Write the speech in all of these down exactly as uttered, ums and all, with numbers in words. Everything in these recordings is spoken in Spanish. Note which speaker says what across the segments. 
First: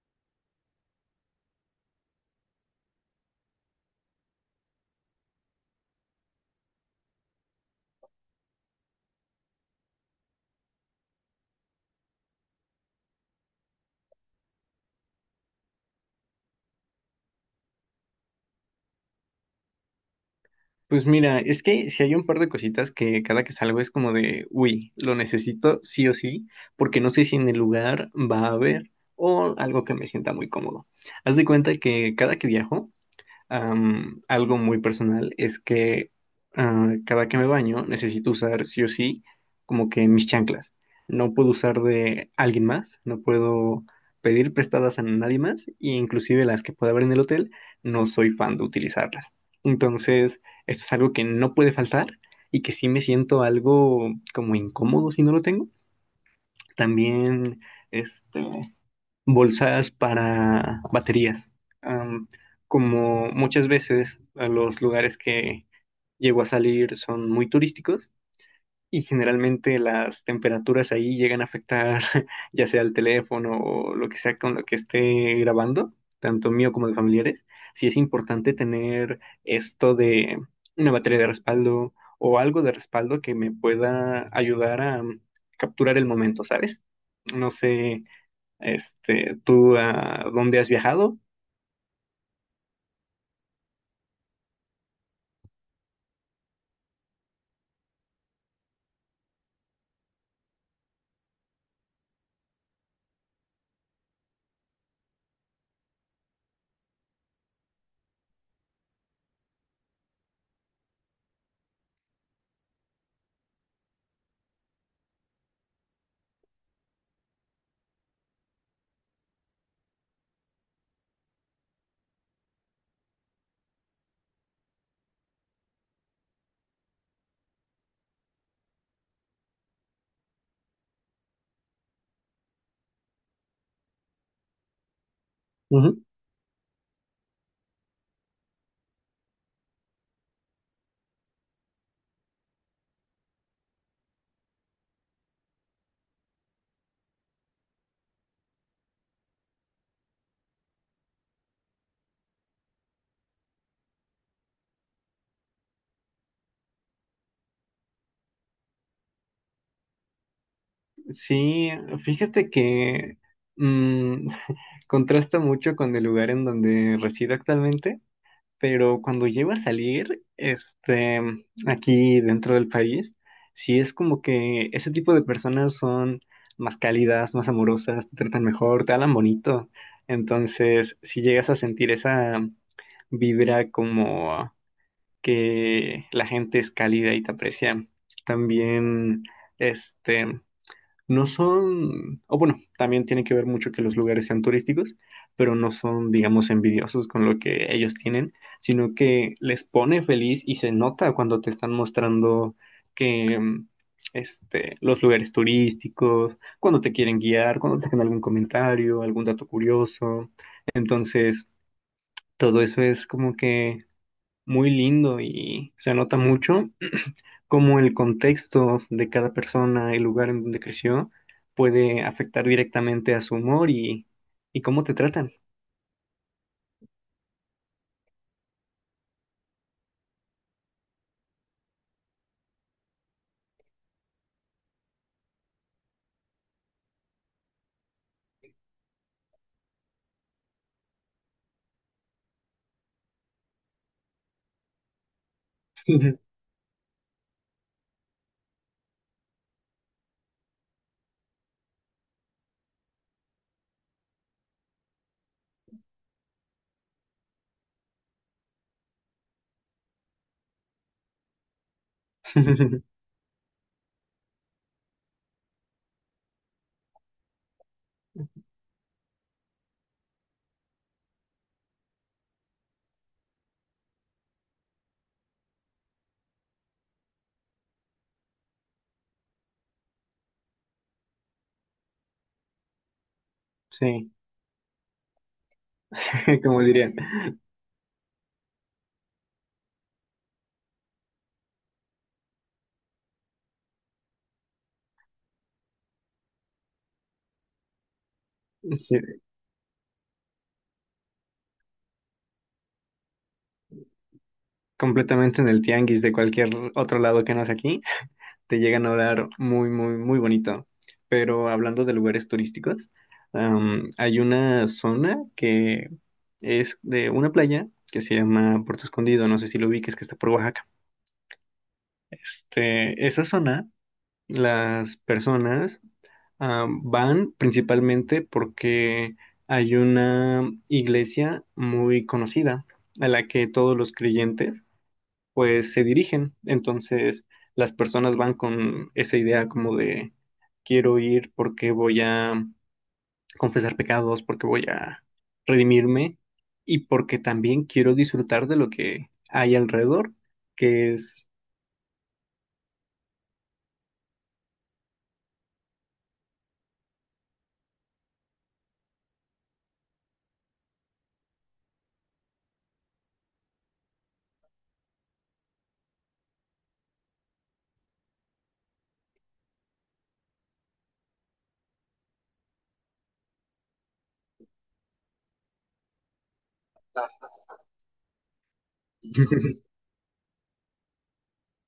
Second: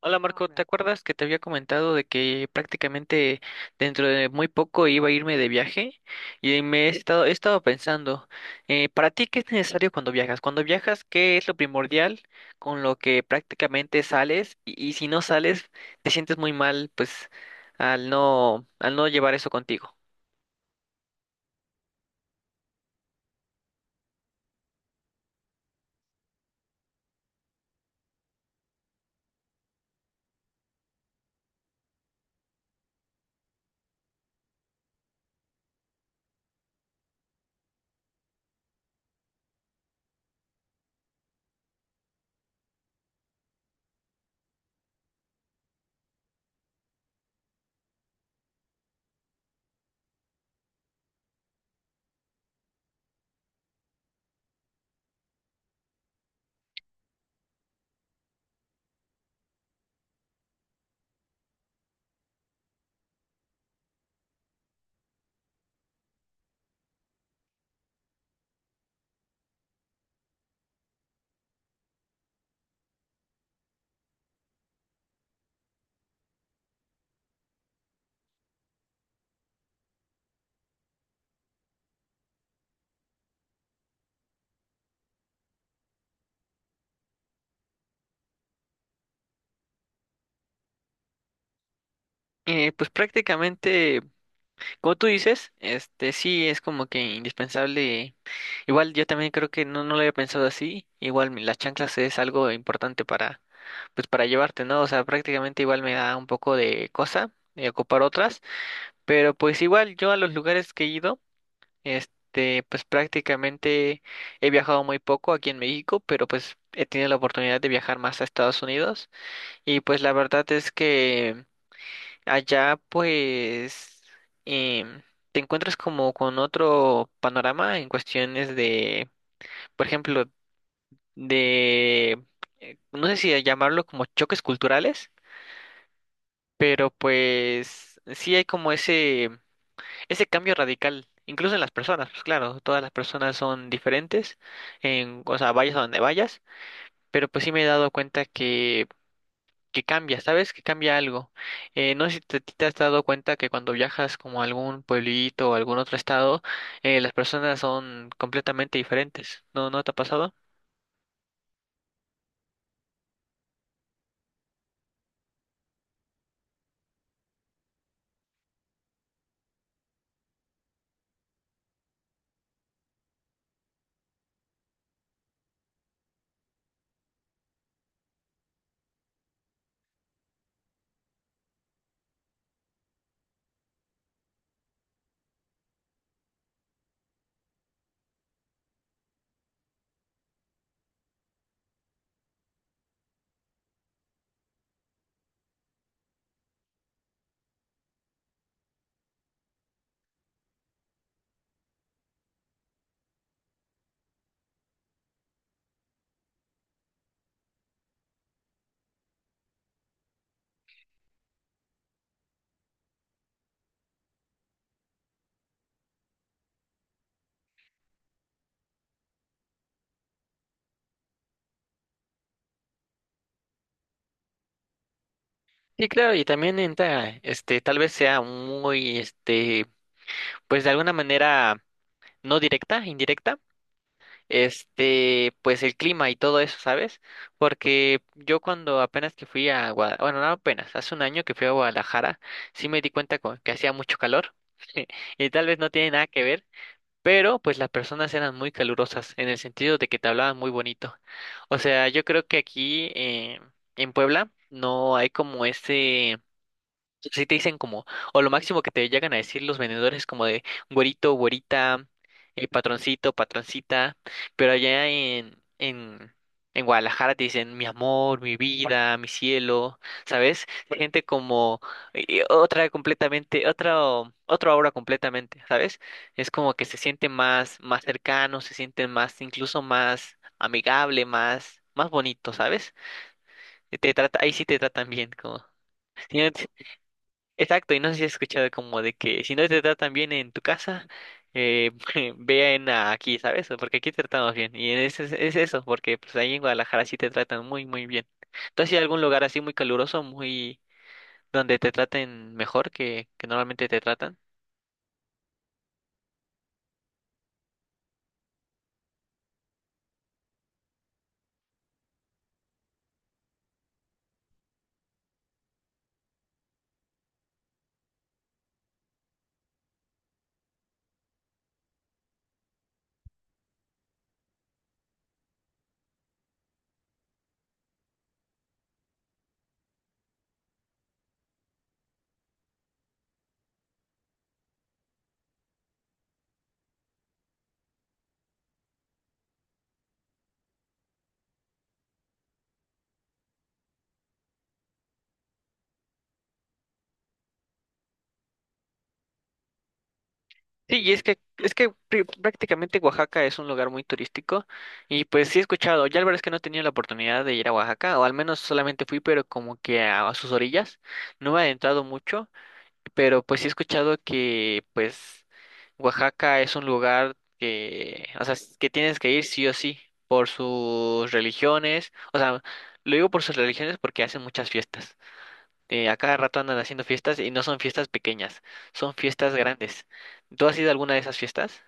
Speaker 1: Hola Marco, ¿te acuerdas que te había comentado de que prácticamente dentro de muy poco iba a irme de viaje? Y me he estado, he estado pensando, eh, ¿para ti qué es necesario cuando viajas? Cuando viajas, ¿qué es lo primordial con lo que prácticamente sales? Y, y si no sales, te sientes muy mal, pues, al no, al no llevar eso contigo.
Speaker 2: Pues mira, es que si hay un par de cositas que cada que salgo es como de, uy, lo necesito sí o sí, porque no sé si en el lugar va a haber o algo que me sienta muy cómodo. Haz de cuenta que cada que viajo, Am, algo muy personal es que ah, cada que me baño necesito usar sí o sí como que mis chanclas. No puedo usar de alguien más, no puedo pedir prestadas a nadie más e inclusive las que pueda haber en el hotel, no soy fan de utilizarlas. Entonces, esto es algo que no puede faltar y que sí me siento algo como incómodo si no lo tengo. También, este, bolsas para baterías. Am, como muchas veces a los lugares que llego a salir son muy turísticos y generalmente las temperaturas ahí llegan a afectar ya sea el teléfono o lo que sea con lo que esté grabando, tanto mío como de familiares, sí es importante tener esto de una batería de respaldo o algo de respaldo que me pueda ayudar a capturar el momento, ¿sabes? No sé este, ¿tú a dónde has viajado?
Speaker 1: Eh, pues prácticamente. Como tú dices, este sí es como que indispensable. Igual yo también creo que no, no lo había pensado así. Igual mi- las chanclas es algo importante para, pues para llevarte, ¿no? O sea, prácticamente igual me da un poco de cosa de ocupar otras. Pero pues igual yo a los lugares que he ido, este, pues prácticamente he viajado muy poco aquí en México, pero pues he tenido la oportunidad de viajar más a Estados Unidos. Y pues la verdad es que allá pues em, te encuentras como con otro panorama en cuestiones de, por ejemplo, de, eh, no sé si llamarlo como choques culturales,
Speaker 2: Ujú.
Speaker 1: pero pues sí hay como ese, ese cambio radical, incluso en las personas, pues claro, todas las personas son diferentes, en, o sea, vayas a donde vayas, pero pues sí me he dado cuenta que cambia, ¿sabes? Que cambia algo. Eh, no sé si te, te has dado cuenta que cuando viajas como a algún pueblito o algún otro estado, eh, las personas son completamente diferentes. ¿No, no te ha pasado?
Speaker 2: Sí, fíjate que mm, contrasta mucho con el lugar en donde resido actualmente, pero cuando llego a salir, este, aquí dentro del país, sí es como que ese tipo de personas son más cálidas, más amorosas, te tratan mejor, te hablan bonito. Entonces, si llegas a sentir esa vibra como que la gente es cálida y te aprecia. También, este, no son, o bueno, también tiene que ver mucho que los lugares sean turísticos, pero no son, digamos, envidiosos con lo que ellos tienen, sino que les pone feliz y se nota cuando te están mostrando que, mm, este, los lugares turísticos, cuando te quieren guiar, cuando te hacen algún comentario, algún dato curioso. Entonces, todo eso es como que muy lindo y se nota mucho cómo el contexto de cada persona, el lugar en donde creció, puede afectar directamente a su humor y, y cómo te tratan.
Speaker 1: Sí, claro, y también entra, este, tal vez sea muy, este, pues de alguna manera no directa, indirecta. Este, pues el clima y todo eso, ¿sabes? Porque yo cuando apenas que fui a Guadalajara, bueno, no apenas, hace un año que fui a Guadalajara, sí me di cuenta co- que hacía mucho calor y tal vez no tiene nada que ver, pero pues las personas eran muy calurosas en el sentido de que te hablaban muy bonito. O sea, yo creo que aquí eh, en Puebla no hay como ese. Si te dicen como, o lo máximo que te llegan a decir los vendedores es como de güerito, güerita, eh, patroncito, patroncita, pero allá en, en, en Guadalajara te dicen mi amor, mi vida, mi cielo, ¿sabes? Gente como eh, otra completamente, otro, otra obra completamente, ¿sabes? Es como que se siente más, más cercano, se siente más, incluso más amigable, más, más bonito, ¿sabes? Te
Speaker 2: Sí,
Speaker 1: trata, ahí sí te tratan bien, como.
Speaker 2: como diría,
Speaker 1: Exacto, y no sé si has escuchado como de que si no te tratan bien en tu casa, eh, vean a aquí, ¿sabes? Porque aquí te tratamos bien. Y es, es, es eso, porque pues ahí en Guadalajara sí te tratan muy, muy bien. ¿Tú has ido a algún
Speaker 2: sí,
Speaker 1: lugar así muy caluroso, muy donde te traten mejor que, que normalmente te tratan?
Speaker 2: completamente en el tianguis de cualquier otro lado que no es aquí, te llegan a hablar muy, muy, muy bonito. Pero hablando de lugares turísticos, am, hay una zona que es de una playa que se llama Puerto Escondido, no sé si lo ubiques, que está por Oaxaca. Este, esa zona, las personas ah, van principalmente porque hay una iglesia muy conocida a la que todos los creyentes pues se dirigen. Entonces las personas van con esa idea como de quiero ir porque voy a confesar pecados, porque voy a redimirme y porque también quiero disfrutar de lo que hay alrededor,
Speaker 1: Sí, y
Speaker 2: que
Speaker 1: es que,
Speaker 2: es
Speaker 1: es que pr- prácticamente Oaxaca es un lugar muy turístico y pues sí he escuchado, ya la verdad es que no he tenido la oportunidad de ir a Oaxaca, o al menos solamente fui, pero como que a a sus orillas, no me he adentrado mucho. Pero pues sí he escuchado que pues Oaxaca es un lugar que, o sea, s- que tienes que ir sí o sí por sus religiones, o sea, lo digo por sus religiones porque hacen muchas fiestas. Eh, a cada rato andan haciendo fiestas y no son fiestas pequeñas, son fiestas grandes. ¿Tú has ido a alguna de esas fiestas?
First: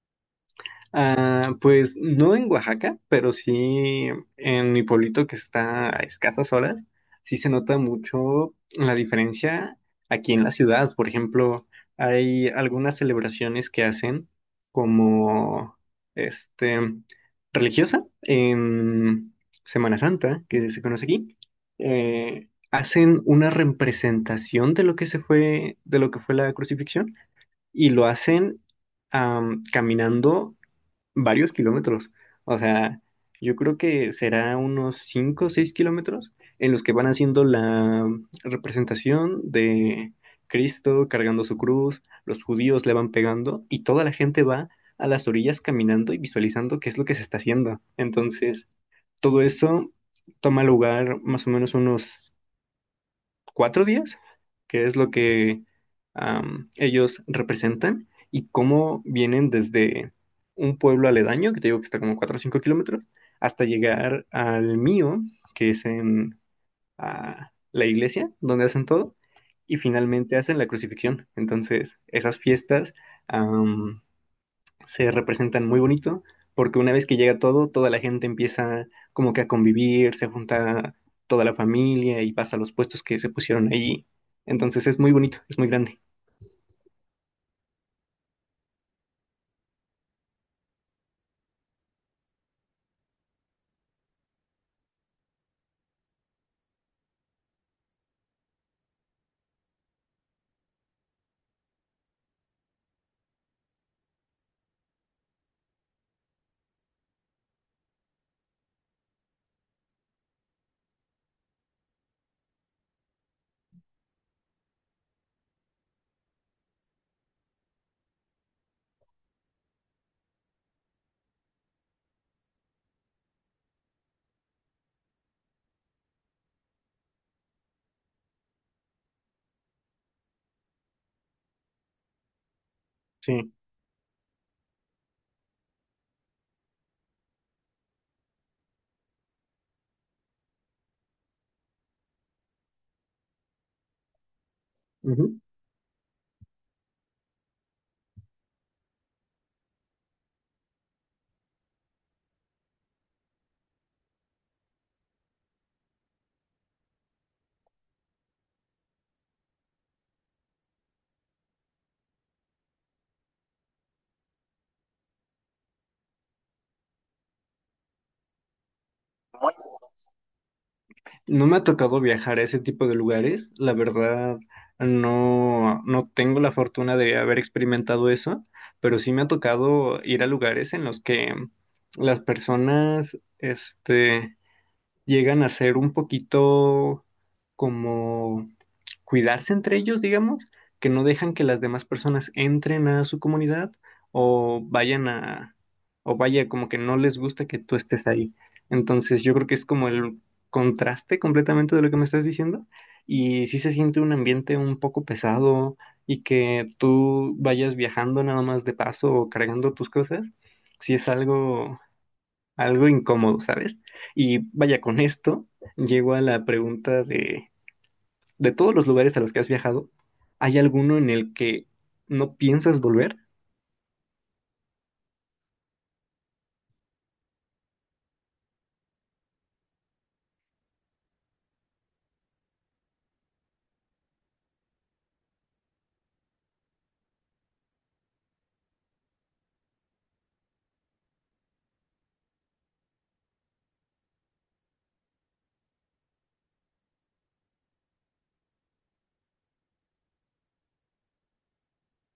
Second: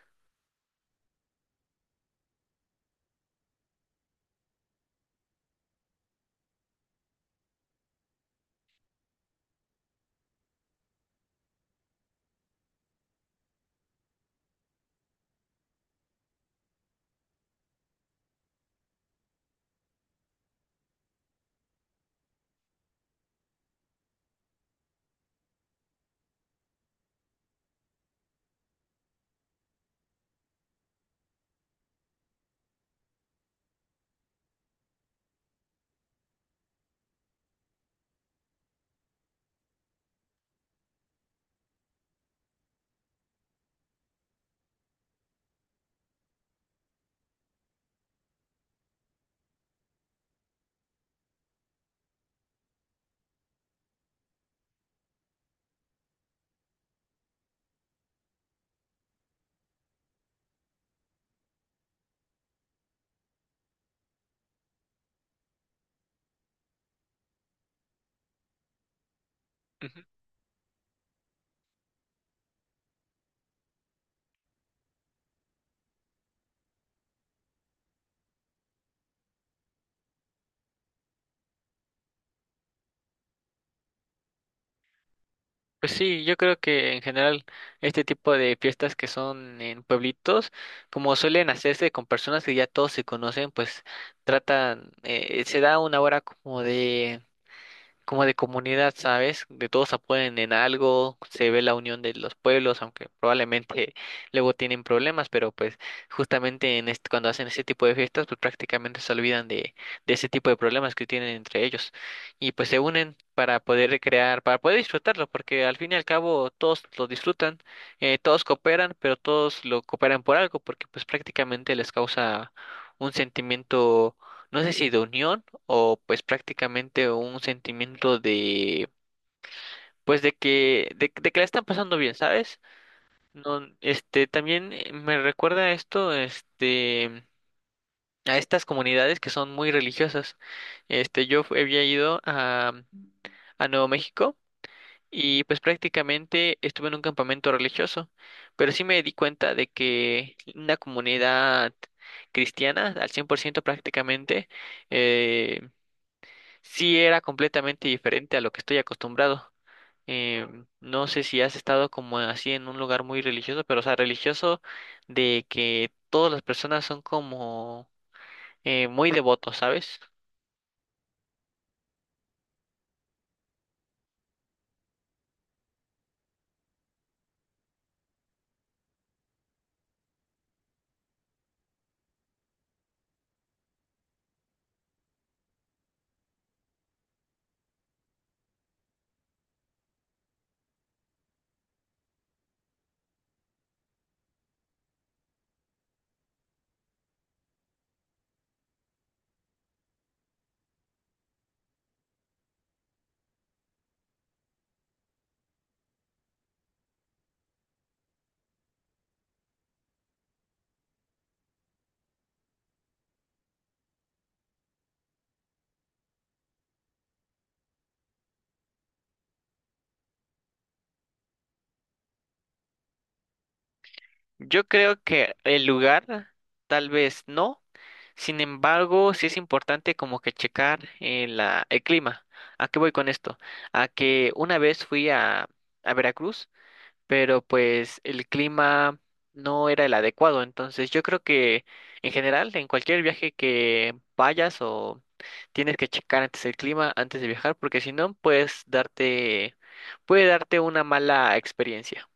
Speaker 2: Ah, pues no en Oaxaca, pero sí en mi pueblito que está a escasas horas, sí se nota mucho la diferencia aquí en la ciudad. Por ejemplo, hay algunas celebraciones que hacen como este religiosa en Semana Santa, que se conoce aquí. Eh, hacen una representación de lo que se fue, de lo que fue la crucifixión, y lo hacen am, caminando varios kilómetros. O sea, yo creo que será unos cinco o seis kilómetros en los que van haciendo la representación de Cristo cargando su cruz, los judíos le van pegando y toda la gente va a las orillas caminando y visualizando qué es lo que se está haciendo. Entonces, todo eso toma lugar más o menos unos cuatro días, que es lo que am, ellos representan, y cómo vienen desde un pueblo aledaño, que te digo que está como cuatro o cinco kilómetros, hasta llegar al mío, que es en ah, la iglesia, donde hacen todo, y finalmente hacen la crucifixión. Entonces, esas fiestas am, se representan muy bonito, porque una vez que llega todo, toda la gente empieza como que a convivir, se junta toda la familia y pasa a los puestos que se pusieron ahí. Entonces es muy bonito, es muy
Speaker 1: Pues
Speaker 2: grande.
Speaker 1: sí, yo creo que en general este tipo de fiestas que son en pueblitos, como suelen hacerse con personas que ya todos se conocen, pues tratan, eh, se da una hora como de como de comunidad, ¿sabes? De todos apoyan en algo, se ve la unión de los pueblos, aunque probablemente luego tienen problemas, pero pues justamente en este, cuando hacen ese tipo de fiestas, pues prácticamente se olvidan de, de ese tipo de problemas que tienen entre ellos y pues se unen para poder recrear, para poder disfrutarlo, porque al fin y al cabo todos lo disfrutan, eh, todos cooperan, pero todos lo cooperan por algo, porque pues prácticamente les causa un sentimiento no sé si de unión o pues prácticamente un sentimiento de pues de que de, de que la están pasando bien, ¿sabes?
Speaker 2: Sí.
Speaker 1: No, este también eh, me recuerda esto, este a estas comunidades que son muy religiosas. Este yo fu- había ido a a Nuevo México
Speaker 2: Ujú.
Speaker 1: y pues prácticamente estuve en un campamento religioso, pero sí me di cuenta de que una comunidad cristiana al cien por ciento prácticamente eh, sí, era completamente diferente a lo que estoy acostumbrado. Em, no sé si has estado como así en un lugar muy religioso, pero o sea, religioso de que todas las personas son como eh, muy devotos, ¿sabes?
Speaker 2: No me ha tocado viajar a ese tipo de lugares, la verdad no, no tengo la fortuna de haber experimentado eso, pero sí me ha tocado ir a lugares en los que las personas, este, llegan a ser un poquito como cuidarse entre ellos, digamos, que no dejan que las demás personas entren a su comunidad o vayan a, o vaya, como que no les gusta que tú estés ahí. Entonces, yo creo que es como el contraste completamente de lo que me estás diciendo. Y sí se siente un ambiente un poco pesado y que tú vayas viajando nada más de paso o cargando tus cosas, sí es algo algo incómodo, ¿sabes? Y vaya, con esto llego a la pregunta de, de todos los lugares a los que has viajado, ¿hay alguno en el que no piensas volver?
Speaker 1: Yo creo que el lugar tal vez no. Sin embargo, sí es importante como que checar eh, la, el clima. ¿A qué voy con esto? A que una vez fui a, a Veracruz, pero pues el clima no era el adecuado. Entonces yo creo que en general, en cualquier viaje que vayas o tienes que checar antes el clima, antes de viajar, porque si no, puedes darte, puede darte una mala experiencia.